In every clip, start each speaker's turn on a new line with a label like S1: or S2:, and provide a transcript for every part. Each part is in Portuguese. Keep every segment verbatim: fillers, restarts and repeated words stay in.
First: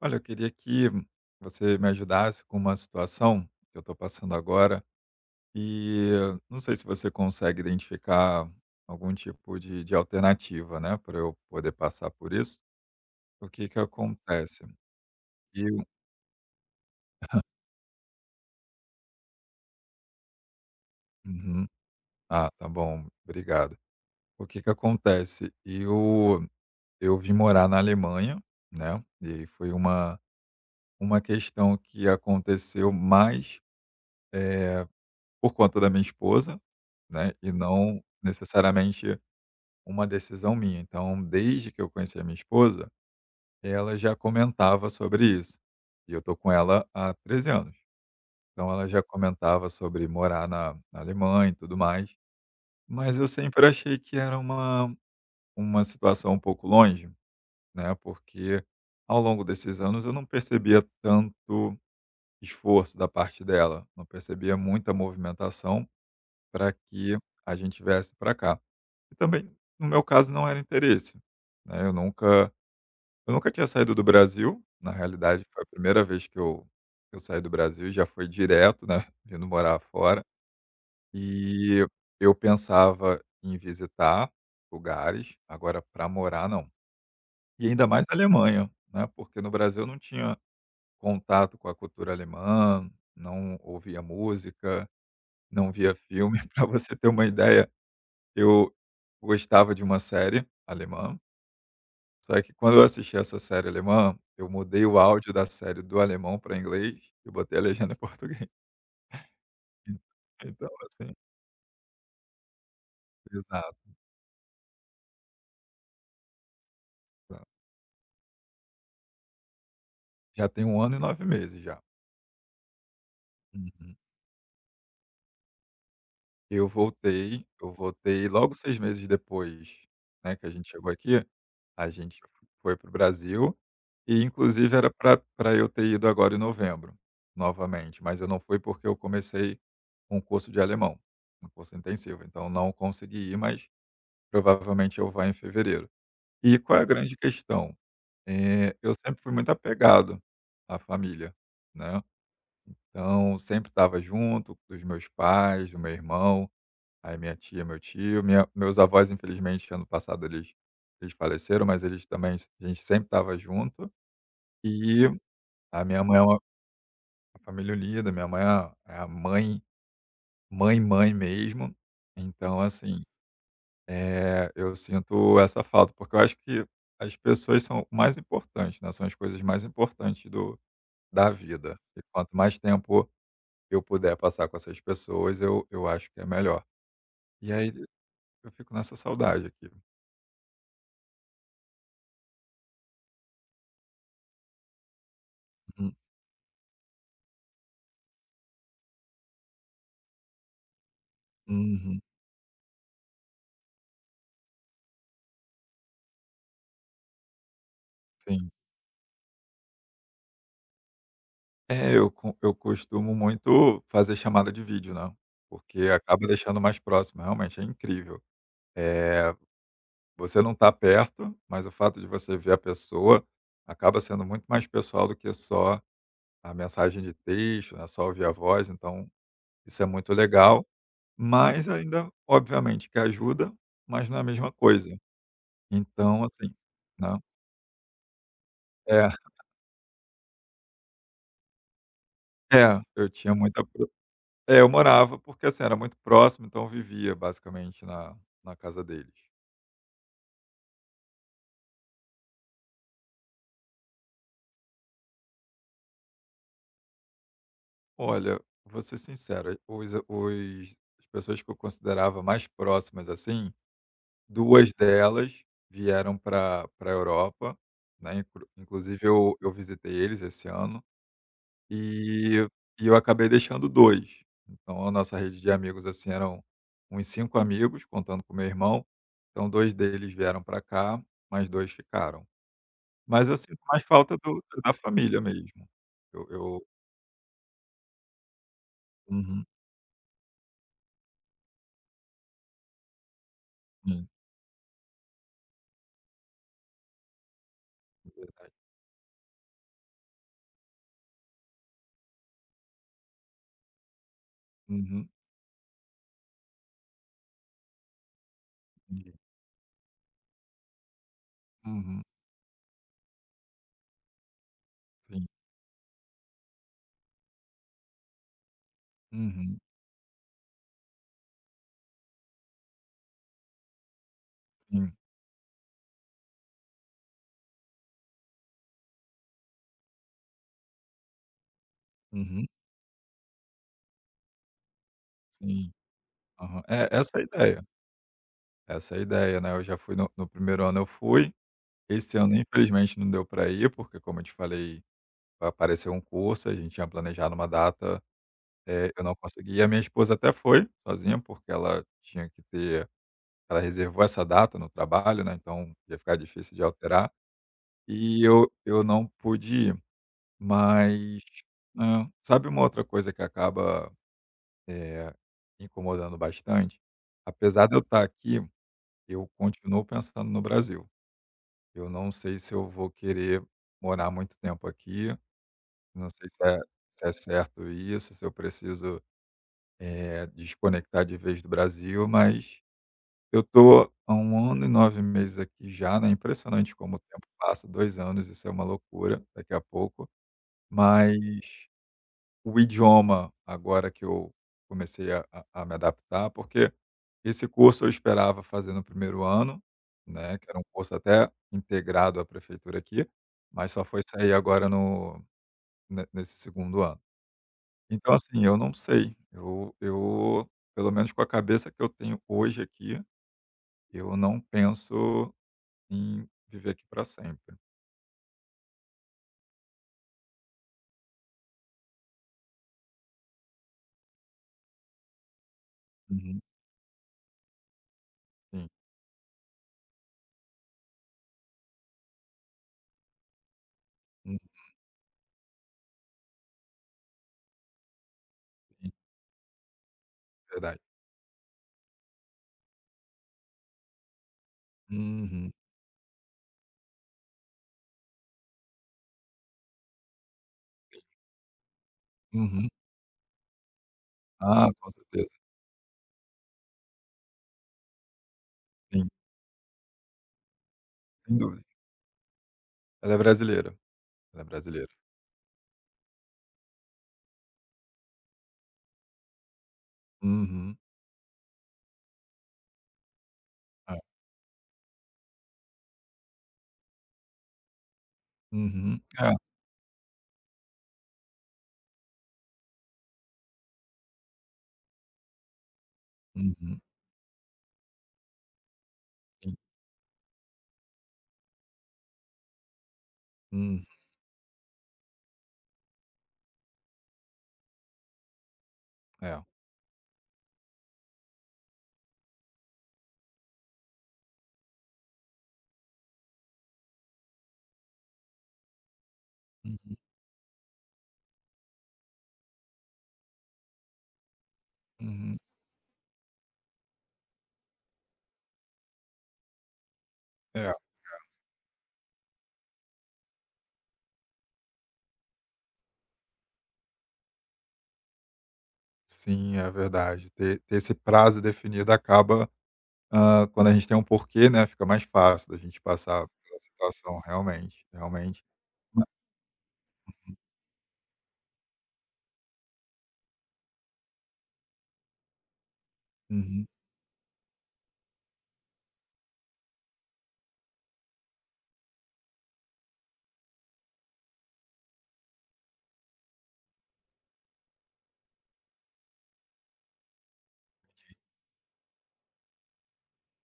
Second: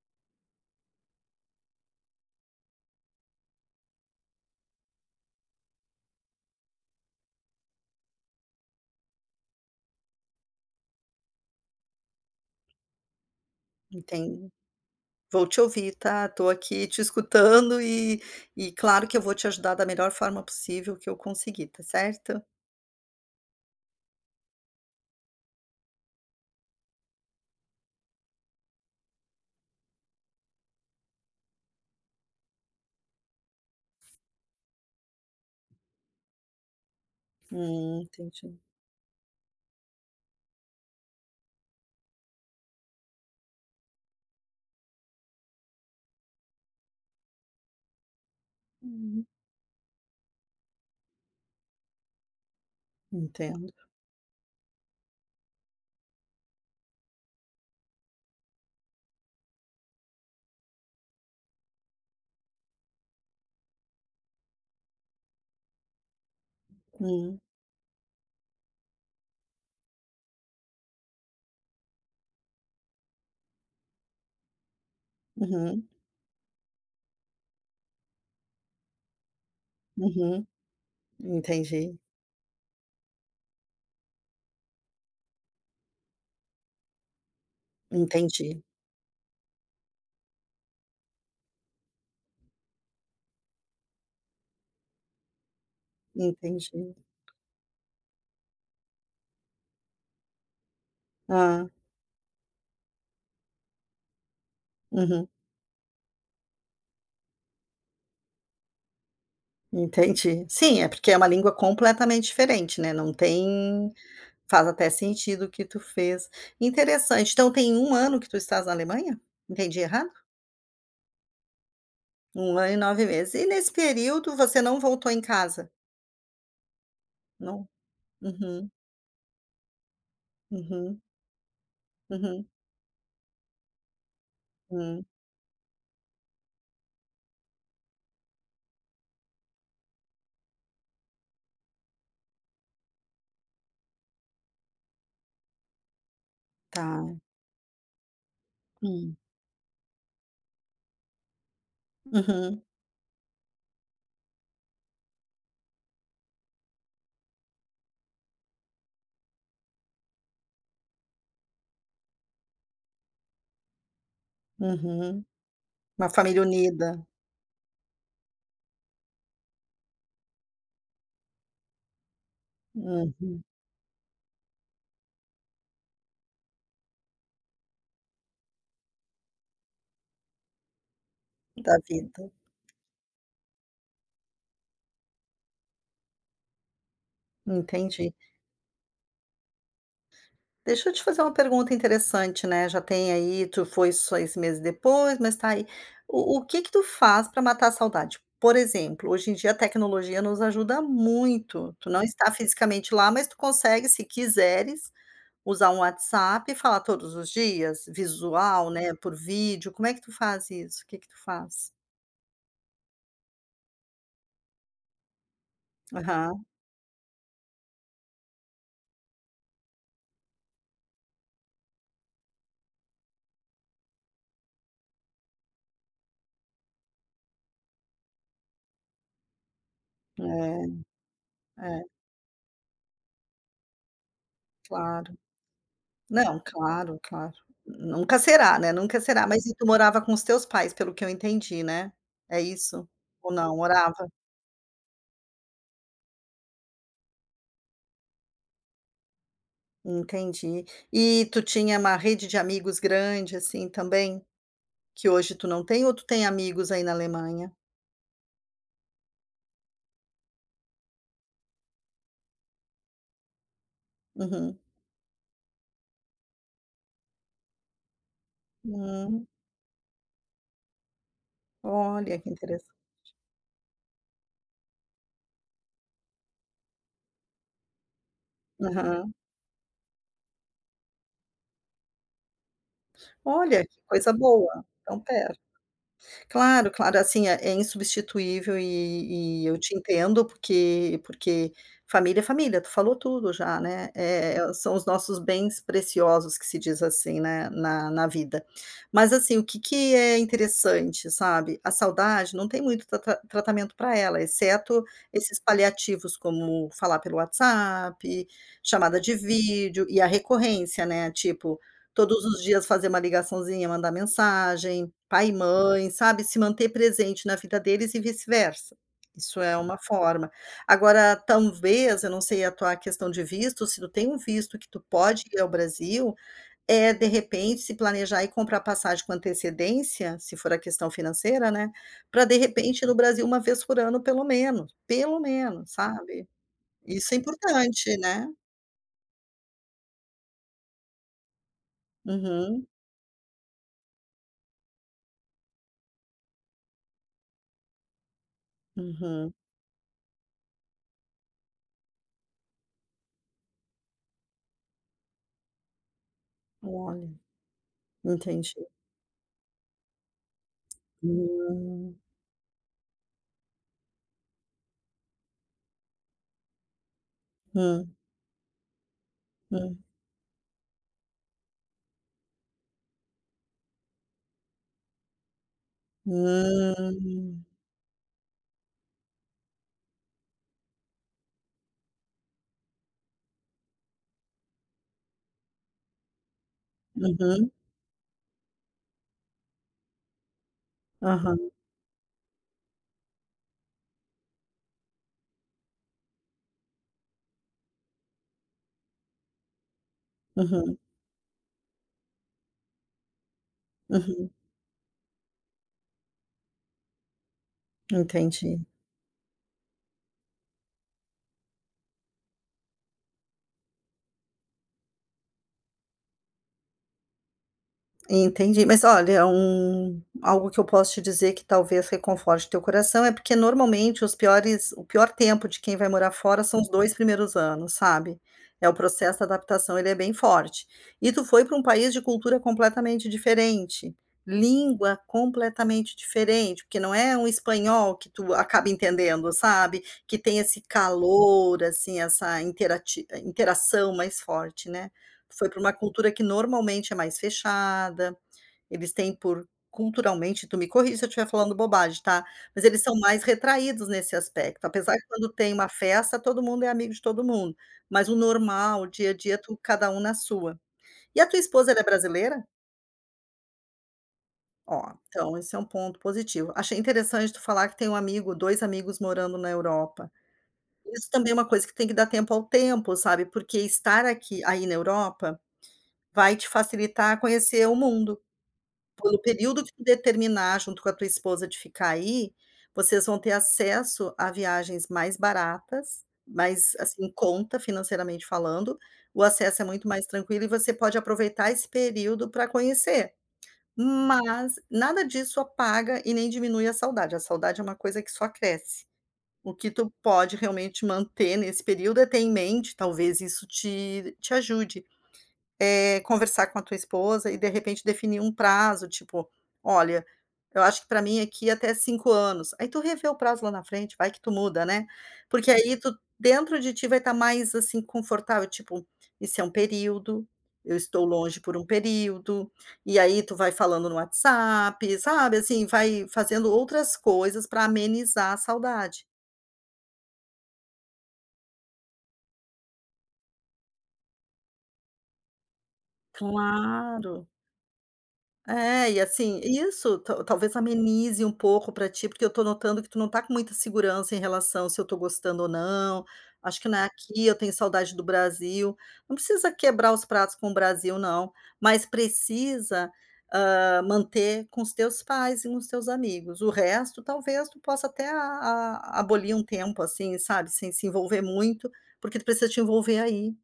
S1: Olha, eu queria que você me ajudasse com uma situação que eu tô passando agora e não sei se você consegue identificar algum tipo de de alternativa, né, pra eu poder passar por isso. O que que
S2: Entendo.
S1: acontece,
S2: Vou te
S1: eu
S2: ouvir, tá. Tô aqui te escutando e e claro que eu vou te ajudar da melhor forma possível que eu
S1: Uhum.
S2: conseguir, tá certo?
S1: Ah, tá bom, obrigado. O que que acontece, eu eu vim morar na Alemanha, né, e aí foi uma uma questão que aconteceu mais, eh, por conta da minha esposa, né, e
S2: Hum,
S1: não
S2: entendi.
S1: necessariamente uma decisão minha. Então, desde que eu conheci a minha esposa, ela já comentava sobre isso e eu tô com ela há treze, anos. Então, ela já comentava sobre morar na na Alemanha e tudo mais, mas eu sempre
S2: Entendo.
S1: achei que era uma uma situação um pouco longe, né. Porque, ao longo desses anos, eu não percebia tanto esforço da parte dela, não percebia muita movimentação pra que
S2: Hum.
S1: a gente viesse pra cá. E também, no meu caso, não era interesse, né. Eu nunca eu nunca tinha saído do Brasil. Na realidade, foi a
S2: Uhum.
S1: primeira vez que eu eu saí do Brasil, já foi direto, né, vindo morar fora.
S2: Uhum.
S1: E
S2: Entendi.
S1: eu pensava em visitar lugares, agora, pra morar, não. E, ainda mais na
S2: Entendi.
S1: Alemanha, né, porque, no Brasil, eu não tinha contato com a cultura alemã, não ouvia música, não via filme. Pra você
S2: Entendi.
S1: ter uma ideia, eu gostava de uma série alemã
S2: Hã.
S1: só que quando eu assisti essa série alemã, eu mudei o
S2: Uhum.
S1: áudio da série do alemão pra inglês e botei a legenda em português.
S2: Entendi.
S1: En então
S2: Sim, é porque
S1: assim
S2: é uma língua completamente diferente, né. Não
S1: Exato.
S2: tem faz até sentido o que tu fez. Interessante,
S1: Tá.
S2: então tem um ano que tu estás na Alemanha? Entendi errado?
S1: Já tem um ano e nove meses, já.
S2: um ano e nove meses. E, nesse
S1: Uhum.
S2: período, você não voltou em casa?
S1: Eu voltei.
S2: Não.
S1: Eu voltei logo
S2: Uhum.
S1: seis meses depois, né, que a gente chegou
S2: Uhum.
S1: aqui, a gente
S2: Uhum.
S1: foi para o Brasil e, inclusive, era
S2: Hum.
S1: pra pra eu ter ido agora em novembro novamente, mas eu não fui porque eu comecei um curso de alemão, um curso intensivo, então não consegui ir, mas provavelmente eu vá em fevereiro. E qual é a
S2: Tá.
S1: grande questão? Eh, eu
S2: Hum.
S1: sempre fui muito apegado à família, né,
S2: Uhum.
S1: então sempre estava junto dos meus pais, do meu irmão, aí minha tia, meu tio, minha meus avós, infelizmente, ano passado eles eles faleceram, mas eles também s a gente sempre tava junto e
S2: Uhum.
S1: a minha
S2: Uma
S1: mãe é
S2: família
S1: uma
S2: unida.
S1: Família unida, minha mãe é a é a mãe, mãe, mãe mesmo. Então, assim,
S2: Uhum.
S1: eh, eu sinto essa falta, porque eu acho que as pessoas são o mais importante, né, são as coisas mais importantes do da
S2: Da
S1: vida. E
S2: vida.
S1: quanto mais tempo eu puder passar com essas pessoas, eu eu acho que é melhor. E aí
S2: Entendi.
S1: eu fico nessa saudade aqui.
S2: Deixa eu te fazer uma pergunta interessante, né, já tem aí, tu foi seis meses depois, mas tá aí,
S1: Uhum.
S2: o o que que tu faz pra matar a saudade? Por exemplo, hoje em dia a tecnologia nos ajuda muito. Tu
S1: Uhum.
S2: não está fisicamente lá, mas tu consegue, se quiseres, usar um WhatsApp e falar todos os dias,
S1: Sim.
S2: visual, né, por vídeo. Como é que tu faz isso? O que que tu faz?
S1: É, eu co eu costumo muito fazer chamada de vídeo, né, porque acaba
S2: Aham.
S1: deixando mais próximo, realmente é incrível. Eh, você não tá perto, mas o fato de você ver a pessoa acaba sendo muito mais pessoal do que só a mensagem de texto, né, só ouvir a voz, então isso é muito
S2: É,
S1: legal, mas
S2: é.
S1: ainda, obviamente que ajuda, mas não é a mesma coisa.
S2: Claro.
S1: Então
S2: Não,
S1: assim,
S2: claro,
S1: né
S2: claro. Nunca será, né, nunca
S1: É.
S2: será. Mas e tu morava com os teus pais, pelo que eu entendi, né? É
S1: É,
S2: isso?
S1: eu
S2: Ou
S1: tinha
S2: não?
S1: muita pro
S2: Morava?
S1: é, eu morava, porque assim, era muito próximo, então eu vivia basicamente na na casa deles.
S2: Entendi. E tu tinha uma rede de amigos grande, assim também, que hoje tu não tem? Ou tu tem amigos aí, na Alemanha?
S1: Olha, vou ser sincero, os os as pessoas que eu considerava mais próximas assim,
S2: Uhum.
S1: duas delas vieram para para a Europa, né, inclusive
S2: Hum.
S1: eu eu visitei eles esse ano
S2: Olha, que
S1: e
S2: interessante.
S1: e eu acabei deixando dois. Então a nossa rede de amigos, assim, eram uns cinco amigos, contando com meu irmão.
S2: Aham.
S1: Então dois deles vieram para cá, mais dois ficaram. Mas eu sinto
S2: Olha, que
S1: mais
S2: coisa
S1: falta do
S2: boa.
S1: da
S2: Tão
S1: família
S2: perto.
S1: mesmo. Eu eu
S2: Claro, claro, assim, é é insubstituível, e e,
S1: Uhum.
S2: eu te entendo, porque porque família é família, tu falou tudo já, né,
S1: Hum.
S2: eh, são os nossos bens preciosos, que se diz assim, né, na na vida.
S1: Verdade.
S2: Mas assim, o que que é interessante, sabe, a saudade não tem muito trata tratamento para ela, exceto
S1: Uhum.
S2: esses paliativos, como falar pelo WhatsApp, chamada de
S1: Hum.
S2: vídeo e a recorrência, né, tipo,
S1: Uhum.
S2: todos os dias fazer uma ligaçãozinha, mandar mensagem,
S1: Sim.
S2: pai e mãe, sabe, se manter presente na vida deles e vice-versa. Isso é
S1: Uhum.
S2: uma forma. Agora, tanvez, eu não sei a tua questão de visto, se tu tem um visto que tu
S1: Hum.
S2: pode ir ao Brasil, eh, de repente, se planejar e comprar passagem com antecedência, se for a questão financeira, né, para de
S1: Uhum.
S2: repente ir no Brasil uma vez por ano, pelo menos, pelo menos,
S1: Sim
S2: sabe,
S1: Aham, é
S2: isso é
S1: essa a ideia
S2: importante, né.
S1: essa é a ideia, né, eu já fui no, no no primeiro ano eu fui. Esse ano,
S2: Uhum.
S1: infelizmente, não deu pra ir, porque como eu te falei, apareceu um curso, a gente tinha planejado uma data, eh, eu não
S2: Uhum.
S1: consegui. A minha esposa até foi sozinha, porque ela tinha que ter ela reservou essa data no trabalho, né, então ia ficar difícil de
S2: Olha,
S1: alterar e eu
S2: entendi.
S1: eu não pude ir. Mas,
S2: Hum.
S1: né, sabe uma outra coisa que acaba, eh, incomodando bastante? Apesar de eu
S2: Hum.
S1: estar aqui, eu continuo
S2: Hum.
S1: pensando no Brasil. Eu não sei se eu vou querer morar muito tempo aqui, não sei se se é
S2: Hum.
S1: certo isso, se eu preciso, eh, desconectar de vez do Brasil, mas eu tô há um ano e nove meses aqui já, né, impressionante como o tempo
S2: Uhum.
S1: passa, dois anos, isso é uma loucura, daqui a pouco Mas
S2: Aham.
S1: o idioma, agora que eu comecei a a me adaptar, porque esse curso eu esperava fazer no primeiro ano, né, que era um
S2: Uhum.
S1: curso até integrado à prefeitura aqui, mas só foi
S2: Uhum.
S1: sair agora no ne nesse segundo ano. Então, assim, eu
S2: Entendi.
S1: não sei. Eu eu, pelo menos com a cabeça que eu tenho, hoje aqui, eu não penso em viver aqui pra sempre.
S2: Entendi, mas olha, um algo que eu posso te dizer que talvez reconforte teu coração, é porque normalmente os piores o pior tempo de quem vai morar
S1: Uhum.
S2: fora são os dois primeiros anos, sabe. É
S1: Hum.
S2: o processo de adaptação, ele é bem forte. E tu foi para um país de cultura completamente diferente,
S1: Uhum.
S2: língua completamente diferente, porque não é um espanhol, que tu acaba
S1: Hum.
S2: entendendo, sabe. Que tem esse
S1: Verdade.
S2: calor, assim, essa interati interação mais forte, né. Foi
S1: Uhum.
S2: pra uma cultura que normalmente é mais fechada, eles têm por, culturalmente tu me corrige se eu tiver falando bobagem, tá. Mas
S1: Uhum.
S2: eles são mais retraídos nesse aspecto,
S1: Ah, com
S2: apesar que, quando
S1: certeza.
S2: tem uma festa, todo mundo é amigo de todo mundo, mas o normal, o
S1: Sim.
S2: dia a dia, tu cada um na sua. E a tua
S1: Sem dúvida.
S2: esposa, ela é brasileira?
S1: Ela é brasileira. Ela é
S2: Ó,
S1: brasileira.
S2: então, esse é um ponto positivo. Achei interessante tu falar que tem um amigo, dois amigos morando na Europa.
S1: Uhum.
S2: Isso também é uma coisa que tem que dar tempo ao tempo, sabe. Porque
S1: É.
S2: estar aqui aí na Europa, vai te facilitar conhecer o mundo.
S1: Uhum.
S2: O
S1: É.
S2: período que tu determinar, junto com a tua esposa de ficar aí, vocês vão ter acesso à viagens mais baratas, mais
S1: Uhum.
S2: assim, em conta, financeiramente falando, o
S1: Sim.
S2: acesso é muito mais tranquilo e você pode aproveitar esse período pra conhecer.
S1: Uhum.
S2: Mas, nada disso apaga e nem diminui a saudade. A saudade é uma coisa que só cresce.
S1: É.
S2: O que tu pode, realmente manter nesse período, é ter em mente, talvez isso te te ajude, eh, conversar com a tua esposa e, de repente, definir um prazo, tipo:
S1: Uhum.
S2: "Olha, eu acho que pra mim é que é até cinco anos". Aí tu revê o prazo lá na frente, vai que tu muda, né.
S1: Uhum.
S2: Porque aí tu, dentro de ti, vai tá mais, assim, confortável, tipo: "isso é um período,
S1: É, é.
S2: eu estou longe por um período". E aí tu vai falando no WhatsApp, sabe. Assim, vai fazendo outras coisas pra amenizar a saudade.
S1: Sim, é verdade. Ter ter esse prazo definido acaba, hã, quando a gente tem um porquê, né, fica mais fácil da gente passar pela situação,
S2: Claro.
S1: realmente, realmente.
S2: É, e assim, isso ta
S1: [unintelligible] Uhum.
S2: talvez amenize um pouco pra ti, porque eu tô notando que tu não tá com muita segurança, em relação, "se eu tô gostando ou não. Acho
S1: Uhum.
S2: que não é aqui, eu tenho saudade do Brasil". Não precisa quebrar os pratos com o Brasil não, mas precisa, hã, manter com os teus pais e com os seus amigos. O resto, talvez tu possa até a a abolir um tempo, assim, sabe. Sem se
S1: [unintelligible]
S2: envolver muito, porque tu precisa te envolver aí.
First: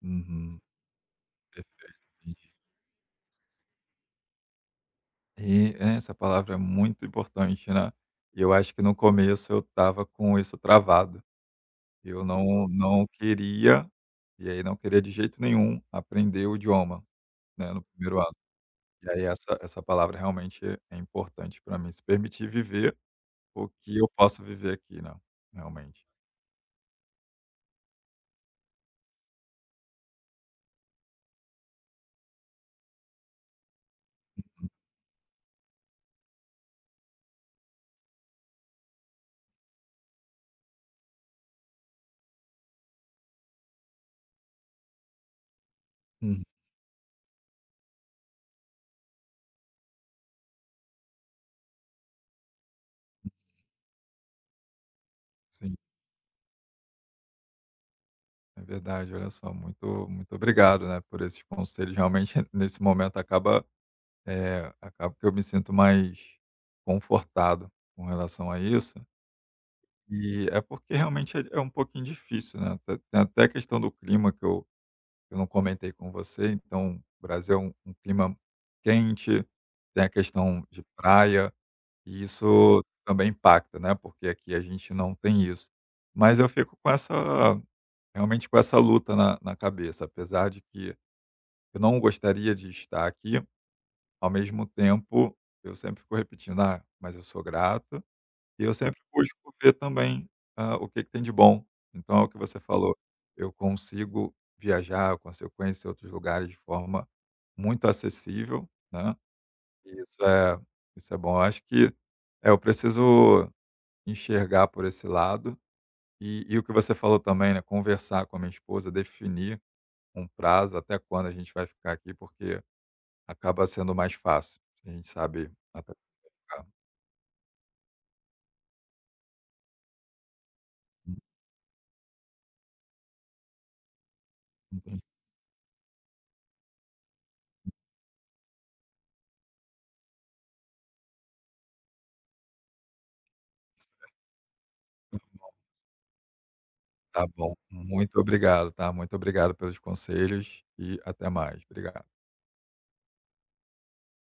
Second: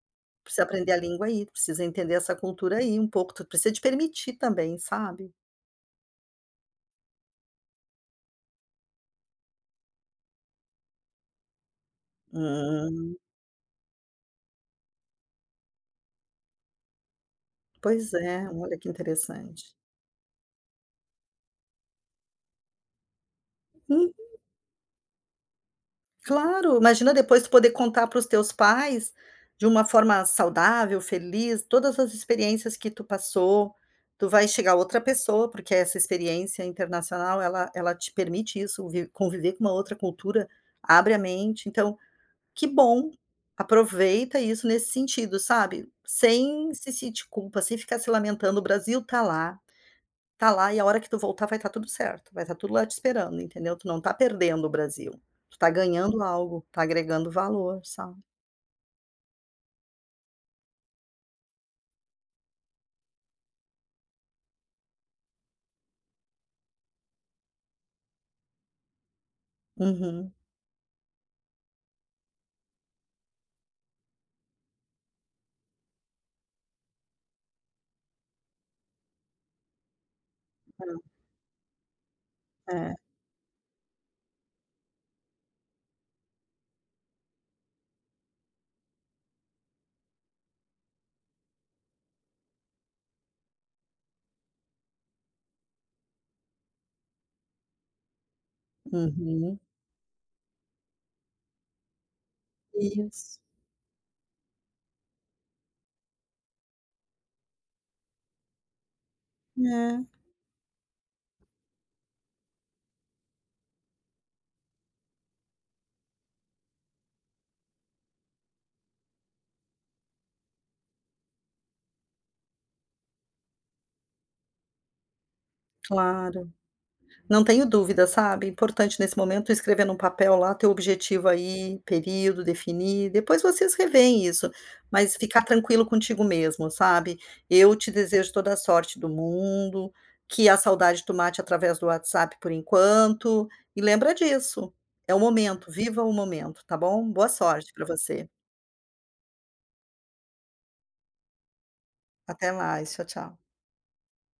S1: Uhum.
S2: Precisa aprender a língua aí, precisa
S1: Perfeito.
S2: entender essa
S1: Entendi.
S2: cultura aí um pouco, tu precisa te permitir também, sabe.
S1: E, é, essa palavra é muito importante, né. Eu acho que no começo eu tava com isso travado. Eu não não
S2: Hum.
S1: queria, e aí não queria de jeito nenhum aprender o idioma, né, no
S2: Pois
S1: primeiro ato.
S2: é, olha que
S1: E aí essa
S2: interessante.
S1: essa palavra realmente é importante pra mim, se permitir viver o que eu
S2: Uhum.
S1: posso viver aqui, né, realmente.
S2: Claro, imagina depois, tu poder contar para os teus pais, de uma forma saudável, feliz, todas as experiências que tu passou. Tu vai
S1: Uhum.
S2: chegar outra pessoa, porque essa experiência internacional, ela ela te permite isso, vi conviver com uma outra cultura, abre a mente. Então, que bom! Aproveita isso, nesse sentido, sabe.
S1: Hum.
S2: Sem se sentir culpa, sem ficar se lamentando. O Brasil tá lá, tá lá e a hora que tu voltar, vai tá tudo certo, vai tá tudo lá te
S1: Hum.
S2: esperando, entendeu? Tu não tá perdendo o Brasil, tu tá
S1: Sim.
S2: ganhando algo, tá agregando valor, sabe.
S1: É verdade. Olha só, muito muito obrigado, né, por esses conselhos, realmente, nesse momento, acaba, eh, acaba que eu me sinto mais confortado, com relação a isso.
S2: Uhum.
S1: Eh, é porque, realmente é um pouquinho difícil, né, Te tem até a questão do clima que eu eu não comentei com você. Então, Brasil é u um clima quente, tem a questão de
S2: Hum.
S1: praia e isso
S2: É.
S1: também impacta, né, porque aqui a gente não tem isso. Mas eu fico com essa realmente com essa luta na na cabeça, apesar de que eu não gostaria de estar aqui, ao mesmo tempo, eu sempre fico repetindo: "Ah, mas eu sou grato". E eu sempre busco
S2: Uhum.
S1: ver também, hã, o que que tem de bom. Então, é o que você falou,
S2: Isso.
S1: eu consigo viajar, eu consigo conhecer outros lugares de forma muito acessível, né, e
S2: É.
S1: isso é isso é bom. Acho que, eh, eu preciso enxergar por esse lado. E e o que você falou também, né, conversar com a minha esposa, definir um prazo até quando a gente vai ficar aqui. Porque acaba sendo mais fácil, se a gente sabe até quando
S2: Claro.
S1: vai ficar.
S2: Não tenho dúvida, sabe, importante nesse momento tu escrever num papel lá, teu
S1: Hum.
S2: objetivo aí, período, definir. Depois vocês reveem isso.
S1: Entendi.
S2: Mas ficar tranquilo contigo mesmo, sabe.
S1: [unintelligible]
S2: Eu te desejo toda a sorte do mundo. Que a saudade, tu mate através do WhatsApp, por enquanto. E
S1: Certo.
S2: lembra disso, é o
S1: [unintelligible]
S2: momento, viva o momento, tá bom?
S1: Tá
S2: Boa
S1: bom.
S2: sorte pra
S1: Muito
S2: você.
S1: obrigado, tá. Muito obrigado pelos conselhos e até mais. Obrigado.
S2: Até mais. Tchau, tchau.